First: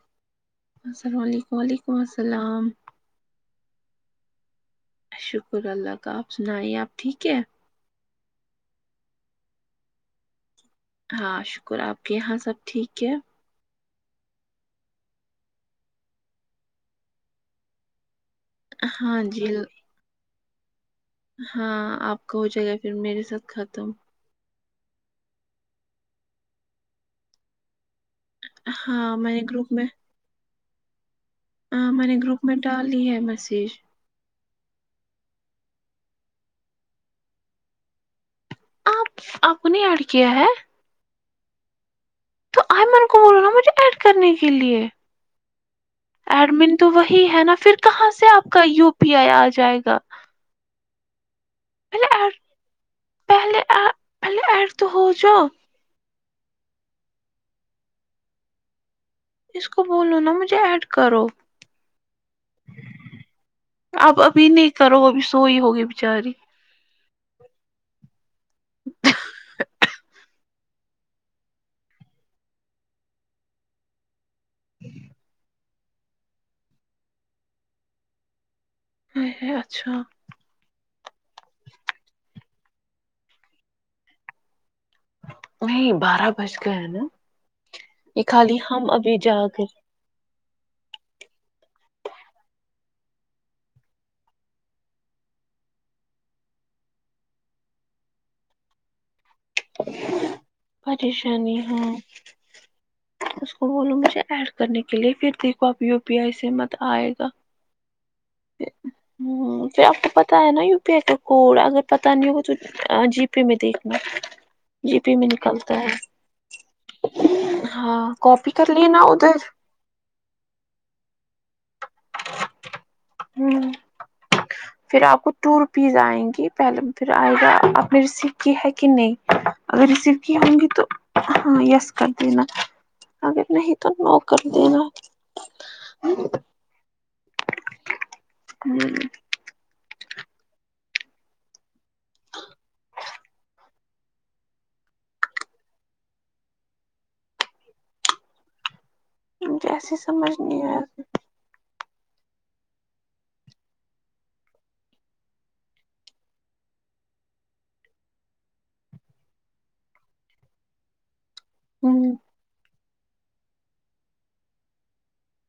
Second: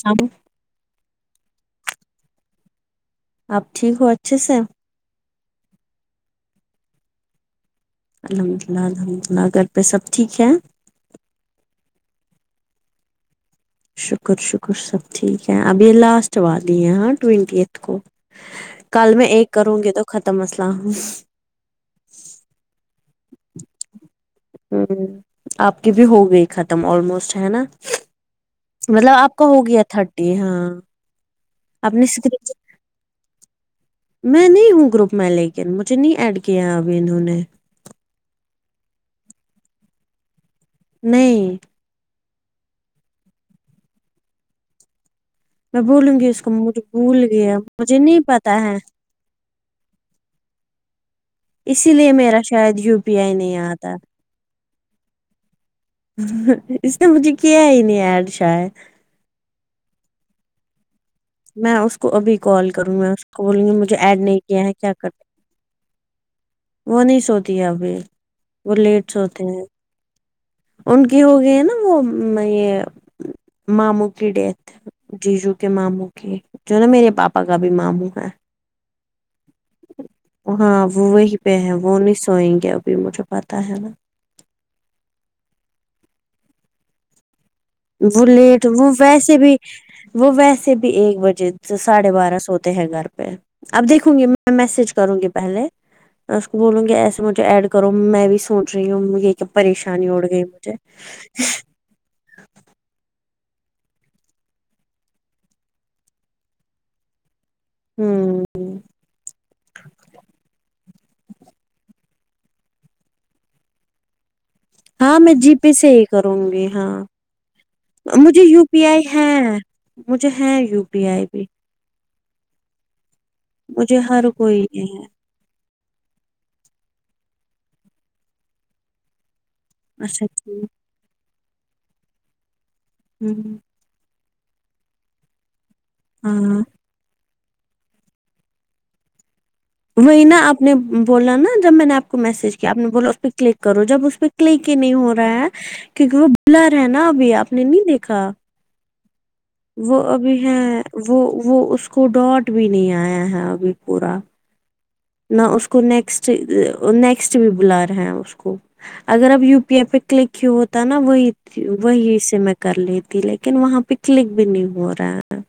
سامو السلاولیکم وعلیکم السلام آپ ٹھیک ہو اچھے سے شکر اللہ کا آپ سنائیے آپ ٹھیک ہے الحمد للہ الحمد اللہ گھر پہ سب ٹیک ہے ہاں شکر آپ کے یہاں سب ٹھیک ہے شکر شکر سب ٹھیک ہے ابھی یہ لاسٹ والای ہے ہاں ٹوینٹی ایٹھ کو کل ہاں میں ایک جی کروں گی تو ختم مسئلہ ہاں آپ کا ہو جائے گا پھر میرے ساتھ ختم آپ کی بھی ہو گئی ختم آلموسٹ ہے نا مطلب ہاں میں آپ نے کا ہو گروپ گیا تھٹی ہاں آں آپ میں نے گروپ اسکرین میں ڈال لی ہے میسیج میں نہیں ہوں گروپ میں لیکن مجھے نہیں ایڈ کیا اب انہوں نے آپ آپ نے ایڈ کیا ہے نہیں تو ایمن کو بولو نا مجھے ایڈ کرنے کے لیے میں بولوں گی اس کو ایڈمن مجھے تو وہی بھول ہے نا گیا پھر مجھے کہاں نہیں سے آپ پتا کا ہے یو پی آئی آ جائے گا اسی پہلے لیے ایڈ میرا شاید یو پی آئی نہیں پہلے آتا ایڈ- پہلے ایڈ تو ہوجاؤ اس نے مجھے کیا ہی نہیں ایڈ شاید اس کو بولو نا مجھے ایڈ کرو میں اس کو ابھی کال کروں میں اس کو بولوں گی مجھے اب ایڈ نہیں ابھی کیا ہے کیا کرو کر ابھی سوئی ہوگی بچاری وہ نہیں سوتی ہے ابھی وہ لیٹ سوتے ہیں ان کی ہو گئ ہے نا وہ میے ماموں کی ڈیتھ جیجو کے ماموں کے جو نا میرے پاپا کا بھی ماموں ہے ہے ہے اچھا ہاں وہ وہی پہ ہیں وہ نہیں سوئیں گے ابھی مجھے پتا ہے نہیں بارہ بج گئے نا یہ وہ خالی لیٹ ہم وہ ابھی جا ویسے بھی کر وہ ویسے بھی ایک بجے سے ساڑھے بارہ سوتے ہیں گھر پہ اب دیکھوں گی میں میسج کروں گی پہلے میں اس کو بولوں گی ایسے مجھے ایڈ کرو میں بھی سوچ رہی ہوں یہ کہ پریشانی اڑ گئی مجھے پریشانی ہاں اس کو بولو مجھے ایڈ کرنے کے لیے پھر دیکھو آپ یو پی آئی سے مت آئے گا ہوں او پھر آپ کو پتا ہے نا یو پے کا کوڈ اگر پتا نہیں ہو جی پے میں دیکھ ہاں میں جی پے سے ہی کرونگی ہاں ہاں مجھے کاپی یو کر پی لینا آئی ہے ادھر مجھے ہے یو پی آئی بھی ہا مجھے ہر کوئی ہے پھر آپ کو ٹو روپیز آئیں گی پہلے پھر آئے گا آپ نے ریسیو کی ہے کہ نہیں اگر ریسیو اچھا کی ہونگے ٹھیک گی تو ہاں یس کر دینا اگر ہوں نہیں تو نوکر دینا ہے ہاں ہوں وہی نا آپ نے بولا نا جب میں نے آپ کو میسج کیا آپ نے بولا اس پہ کلک کرو جب اس پہ کلے کے نہیں ہو رہا ہے کیونکہ وہ بلر ہے نا ابھی آپ نے نہیں دیکھا جیسے وہ سمجھ ابھی ہے نہیں آیا وہ وہ اس کو ڈاٹ بھی نہیں آیا ہے ابھی پورا نہ اس کو نیکسٹ نیکسٹ بھی بلا رہے ہیں اس کو اگر آپ و پی آئی پہ کلک ہی ہوتا ہے نا وہی ہوں وہی سے میں کر لیتی لیکن وہاں پے کلک بھی نہیں ہو رہا ہے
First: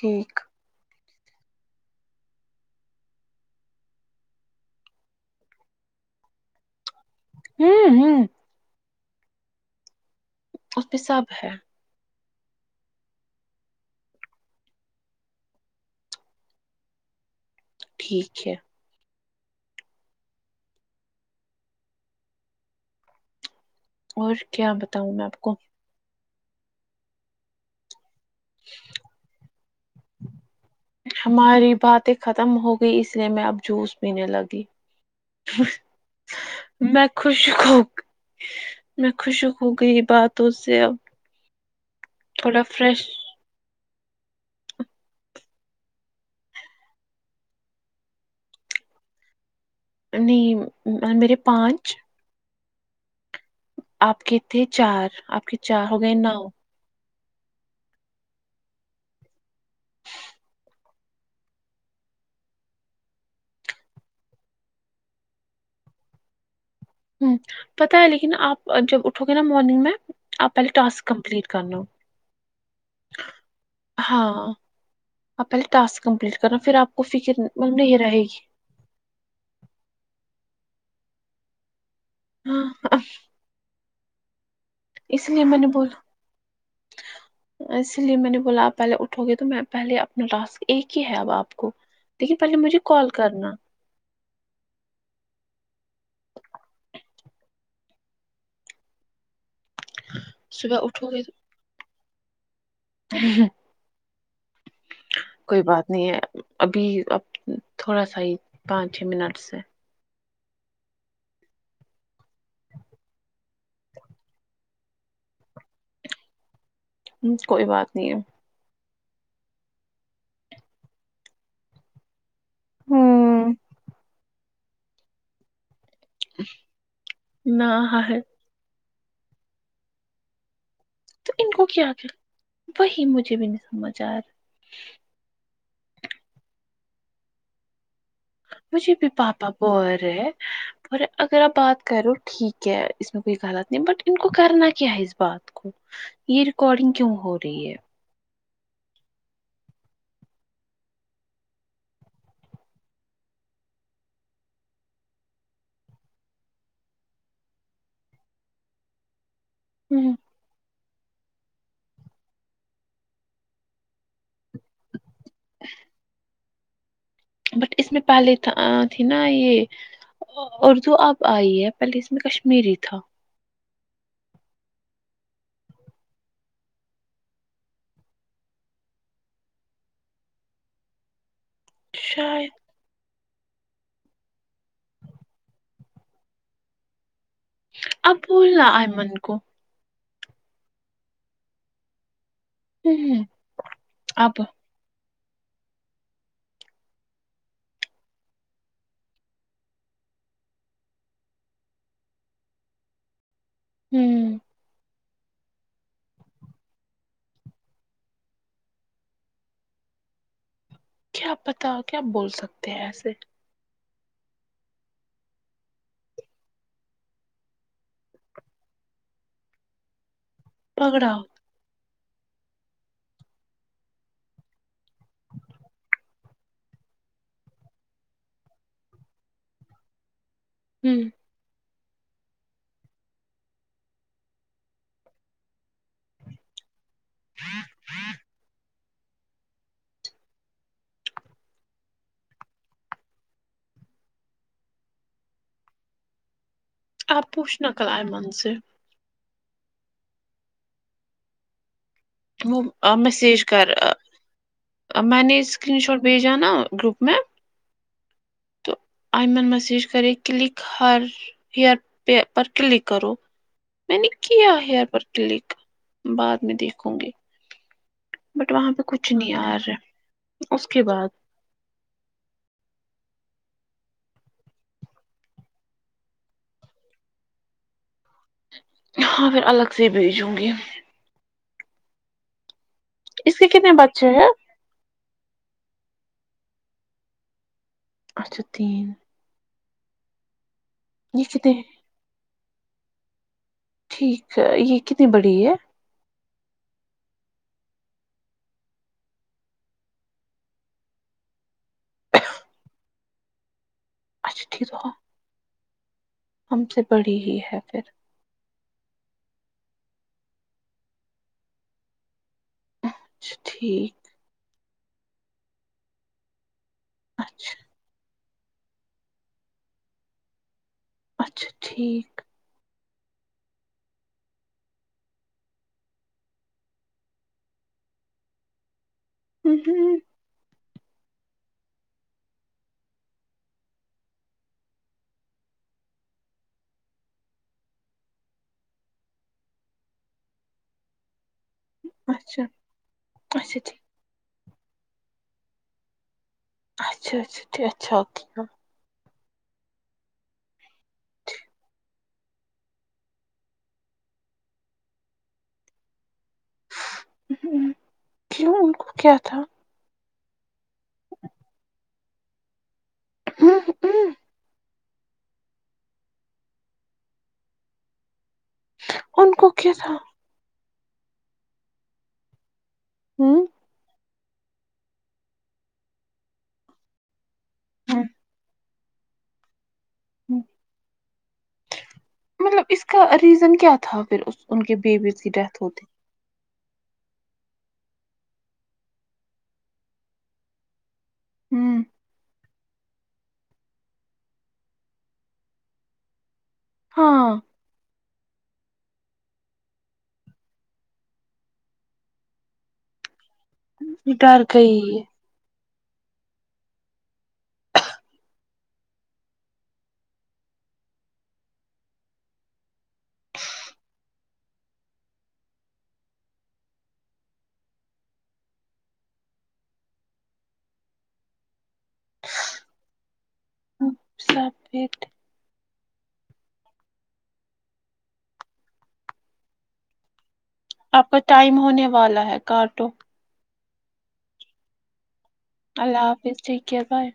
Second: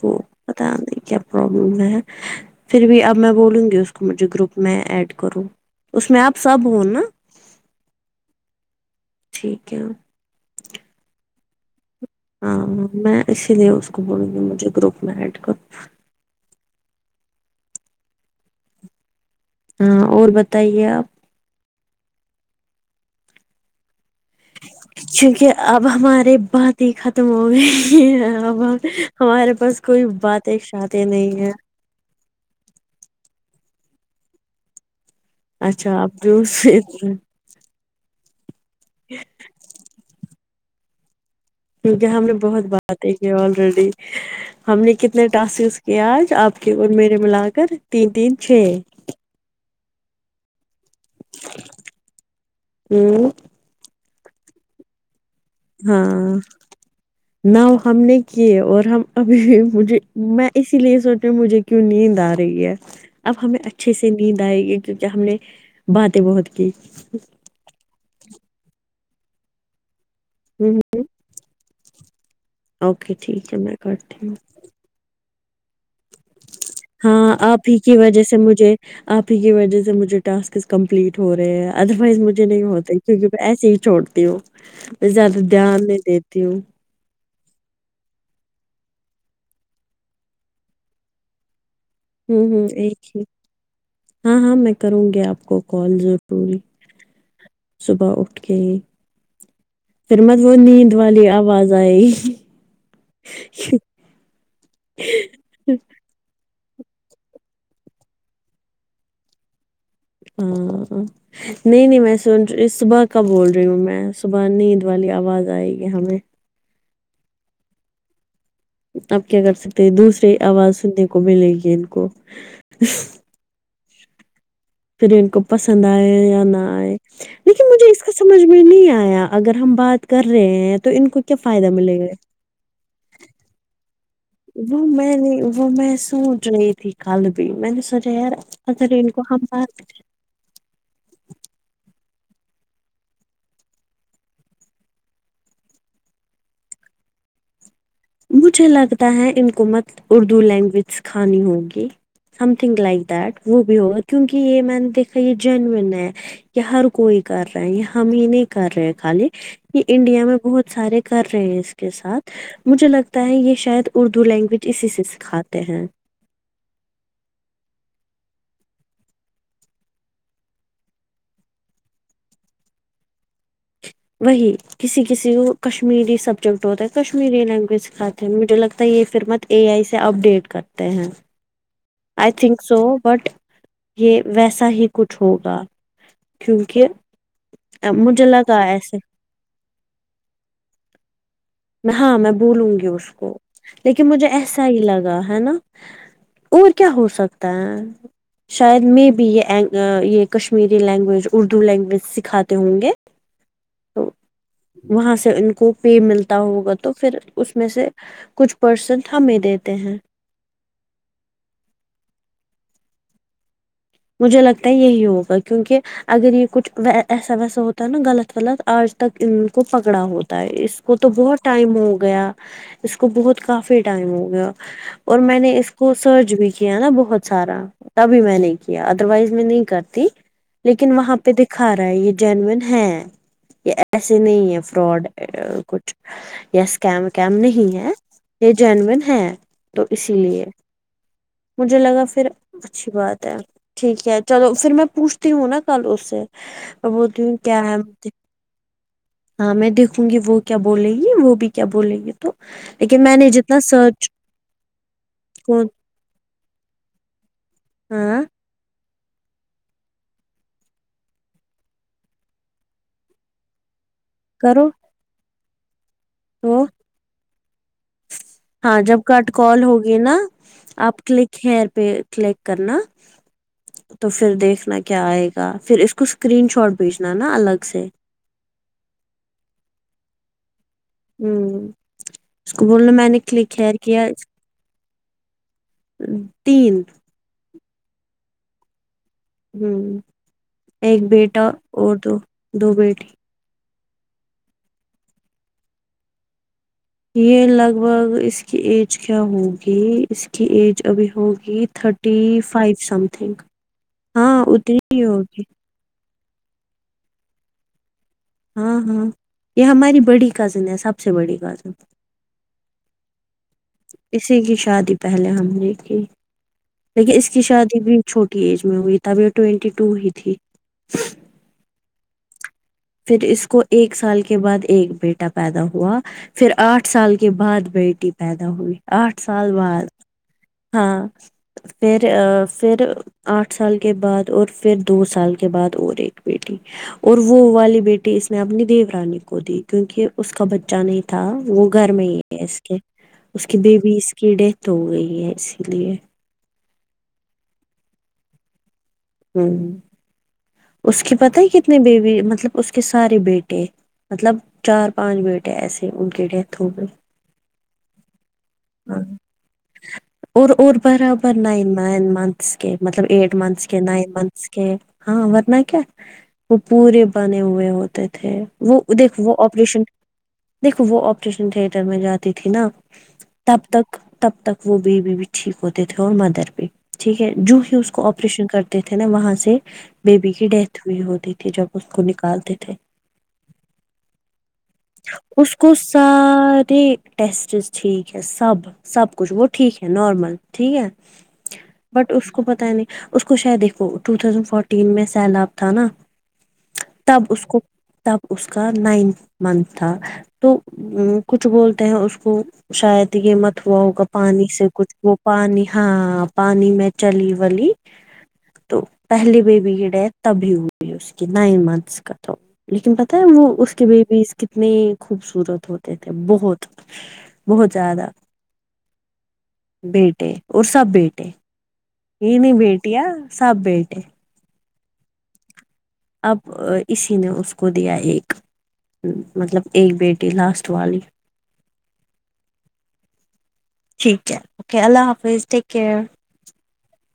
کو پتا نہیں کیا پرابلم ہے پھر بھی اب میں بولوں گی اس کو مجھے گروپ میں ایڈ کروں اس میں آپ سب ہو نا ھمم ھمم ٹھیک ہے اس پے سب ہے ہاں میں اسی لیے اس کو بولوں گی مجھے گروپ میں ایڈ کر ٹھیک ہے ہاں اور بتائیے آپ اور کیا بتاؤں میں آپ کو واہ وا رے بات ہی ختم ہو گئی اب ہم ہمارے پاس کوئی بات ہے شاہد ہماری باتیں ختم ہو گئی اس لیے میں اب جوس پینے لگی اچھا آپ جوس میں پیتے ہیں، خوش ہوگئی میں خوش ہو گئی باتوں سے اب کیونکہ ہم نے تھوڑا بہت فریش باتیں کی آلریڈی ہم نے کتنے ٹاسکس کیا آج آپ کے اور میرے ملا کر تین تین چھ نہیں میرے پانچ ھمم آپ کے تھے چار آپ کے چار ہو گئے نو ہاں نو ہم نے کیے اور ہم ابھی مجھے میں اسی لیے سونچ رہی ہو مجھے کیوں نیند آ رہی ہے اب ہمیں اچھے سے نیند آئے گی کیونکہ ہم نے باتیں بہت کی پتہ ہے لیکن آپ جب اٹھو گے نا مارننگ میں آپ پہلے ہوں ٹاسک کمپلیٹ کرلو اوکے ٹھیک ہے میں کرتی ہوں آپ پہلے ٹسک کمپلیٹ کرنا پھر آپ کو ہاں فکر آپ مطلب ہی کی نہیں رہے وجہ سے گی مجھے آپ ہی کی وجہ سے مجھے ٹاسکس کمپلیٹ ہو رہے ہیں ادر وائز مجھے نہیں ہاں ہوتے کیوکہ ایسے ہی چھوڑتی ہو اس لیے میں نے بولا اسی لیے میں نے بولا آپ پہلے اٹھو گے تو میں پہلے اپنا ٹاسک ایک ہی ہے اب آپ کو لیکن ہوں پہلے ہوں مجھے ایک کال ہی کرنا ہاں ہاں میں کروں گی آپ کو کال ضرور صبح اٹھ کے ہی پھر مت وہ صبح نیند اٹھو گے والی تو آواز آئیگی کوئی بات نہیں ہے ابھی اب تھوڑا سا ہی پانچ چھ منٹ سے ھمم نہیں نہیں میں سونچ صبح کا بول رہی ہوں میں صبح نیند والی آواز آئے گی ہمیں ھم کوئی بات نہیں ہے اب کیا کر سکتے دوسری آواز سننے کو ملے گی ان کو ہوں پھر ان کو پسند آئے یا نہ آئے لیکن نہ مجھے اس کا ہے سمجھ میں نہیں آیا اگر ہم بات کر رہے ہیں تو تو کیا ان کو فائدہ کیا ملے گا کیا وہی مجھے بھی نہیں سمجھ آ رہا وہ میں نے وہ میں سونچ رہی تھی کل بھی میں نے سونچا کے یار اگر ان کو ہم بات ہیں اور اگر آپ بات کرو ٹھیک ہے اس میں کوئی غلط نہیں بٹ ان کو کرنا کیا ہے اس بات کو یہ ریکارڈنگ کیوں ہو رہی ہے مجھے لگتا ہے ان کو مت اردو لینگویج سکھانی ہوگی سم تھنگ لائک دیٹ وہ بھی ہوگا کیونکہ یہ میں نے دیکھا یہ جینون ہے کہ ہر کوئی کر رہا ہےیہ ہم ہی نہیں کر رہے ہیں خالی یہ ہوں انڈیا میں بہت سارے کر رہے ہیں اس کے ساتھ مجھے لگتا ہے یہ شاید اردو لینگویج اسی سے سکھاتے ہیں بٹ اس میں پہلے تھا آ تھی نا یے اردو اب آئی ہے پہلے اس میں کشمیری تھا وہی کسی کسی کو کشمیری سبجیکٹ ہوتا ہے کشمیری لینگویج سکھاتے ہیں مجھے لگتا ہے یے فیر مت اے آئی سے اپ ڈیٹ کرتے ہیں آئی شاید تھنک سو بٹ یے ویسا ہی کچھ ہوگا کیونکہ آ اب مجھے لگا بولنا ایسے ایئمن کو ہاں میں بولوں گی ہ اس کو لیکن مجھے اب ایسا ہی لگا ہے نا اور کیا ہو سکتا ہے شاید میں بی یے یے کشمیری لینگویج اردو لینگویج سکھاتے ہوں گے تو آمم وہاں سے ان کو فی ملت تا ہوگا تو فیر اس میں سے کچھ پرسنٹ ہمیں دیتے ہیں کیا پتا کیا بول سکتے ہیں ایسے مجھے لگتا ہے یہی ہوگا کیونکہ اگر یے کچھ ایسا ویسا ہوتا ہے نا غلط غلط آج تک ان کو پکڑا ہوتا تا اس کو تو پگڑا بہت ٹائم ہو گیا اس کو بہت کافی ٹائم ہو گیا اور میں نے اس کو سرچ بھی کیا نا بہت سارا تبھی میں نے کیا ادر وائز میں نہیں کرتی لیکن ہوں وہاں پے دکھا رہا ہے یے جینوین ہے یے ایسے نہیں ہیں فراڈ کچھ یا کیم کیم نہیں ہے یے جینون ہے تو اسی لیے مجھے لگا فیر اچھی بات ٹھیک ہے چلو فیر میں پوچھتی ہوں نا کل اس سے اب وہ آپ دھوم کیا پوچھنا ہے کل اتے ایئمن سے ہاں میں دیکھوں گی وہ کیا بولے گی وہ بھی کیا بولے گی تو وہ آ لیکن میں نے میسیج جتنا کر سرچ میں نے کو اسکرین شاٹ بھیجا نا گروپ میں آ آ آئی من مسیج کرے کلک ہر ہیئر پے پر کلک کرو میں نے کیا کرو ہیئر پر کلک بعد میں تو دیکھوں گی بٹ وہاں ہاں پہ جب کچھ نہیں کٹ کال یار ہوگی نا اس کے آپ بعد کلک ک ہیر پے کلک کرنا تو فیر دیکھنا کیا آئے گا فیر اس کو اسکرین شاٹ بھیجنا نا الگ سے ہاں پھر الگ سے بھیجوں گی آمم اس کو بولنا میں نے اس کے کلک کتنے ہیر کیا بچے ہیں تین اچھا تین آمم ایک یہ بیٹا کتنے اور دو دو بیٹی ٹھیک ہے یے کتنی بڑی ہے یے لگ بھگ اس کی ایج کیا ہوگی اس کی ایج ابھی ہوگی thirty five something ہاں اچھا ٹھیک اتنی تو ہی ہوگی ہم سے بڑی ہی ہے پھر ہاں ہاں یے ہماری بڑی کزن ہے سب سے بڑی کزن اچھا ٹھیک اسی کی شادی پہلے ہم نے کی لیکن اس کی اچھا شادی بھی چھوٹی کی ایج میں ہوئی تب یہ ٹوینٹی ٹو ہی تھی اچھا ٹھیک پھر اس کو ایک سال کے بعد ایک بیٹا پیدا ہوا پھر آٹھ سال کے بعد بیٹی پیدا ہوئی آٹھ سال بعد ہاں فیر آ فیر آٹھ سال کے بعد اور فیر دو سال کے بعد اور ایک بیٹی اور وہ والی نی بیٹی اس نے اپنی دیو رانی کو دی کیونکی اس کا بچہ نہیں تھا وہ گھر میں ہی اچھا اچھا ہے اس ٹھیک کے اچھا اس کی بیبی اس کی ڈیتھ ہو گئی ہے اسی لیے اچھا اچھا اچھا اچھا ہ اس کے پتا ہے کتنے بیبی مطلب اس کے سارے بیٹے مطلب چار پانچ بیٹے ایسے ان کی ڈیتھ ہو گئی ہ کیوں ان کو ہاں کیا تھا اور اور برابر نائن منتھس کے مطلب ایٹ منتھس کے نائن منتھس کے ہاں ورنہ کیا وہ پورے بنے ہوئے ہوتے تھے وہ دیکھ ان وہ کو کیا آپریشن تھا دیکھو وہ آپریشن تھیٹر میں جاتی تھی نا تب تک تب تک وہ بیبی بھی ٹھیک ہوتے تھے اور مدر بھی ٹھیک ہے جوں ہی اس کو آپریشن کرتے تھے نا وہاں سے بیبی کی ڈیتھ ہوئی ہوتی تھی جب اس کو نکالتے مطلب تھے اس کا ریزن کیا تھا پھر کے ان کے بیبی اس کو سارے ٹیسٹس ٹھیک ہے سب سب کچھ وہ ٹھیک ہے نارمل ٹھیک ہے ہوں بٹ اس کو پتا نہیں اس کو شاید دیکھو ٹو تھوسنڈ فورٹین میں سیلاب تھا نا تب ہاں اس کو تب اس کا نائنتھ منتھ تھا تو کچھ وہ ہیں اس کو شاید ہی یہ مت ہوا ہوگا ڈر پانی سے کچھ گئی وہ پانی ہاں پانی میں چلی ولی تو پہلی بیبی کی ڈیتھ تبھی ہوئی اس کی نائن منتھس کا تو لیکن پتہ ہے وہ اس کے بیبیز کتنے خوبصورت ہوتے تھے بہت بہت زیادہ بیٹے اور سب بیٹے انی بیٹیاں ساب بیٹے سب بیٹے اب اسی نے اس کو دیا ایک مطلب ایک بیٹی لاسٹ والی آپ کا ٹائم ہونے والا ہے کاٹو ٹھیک ہے اوکے اللہ حافظ ٹک اللہ حافظ ٹھیک ہے بیے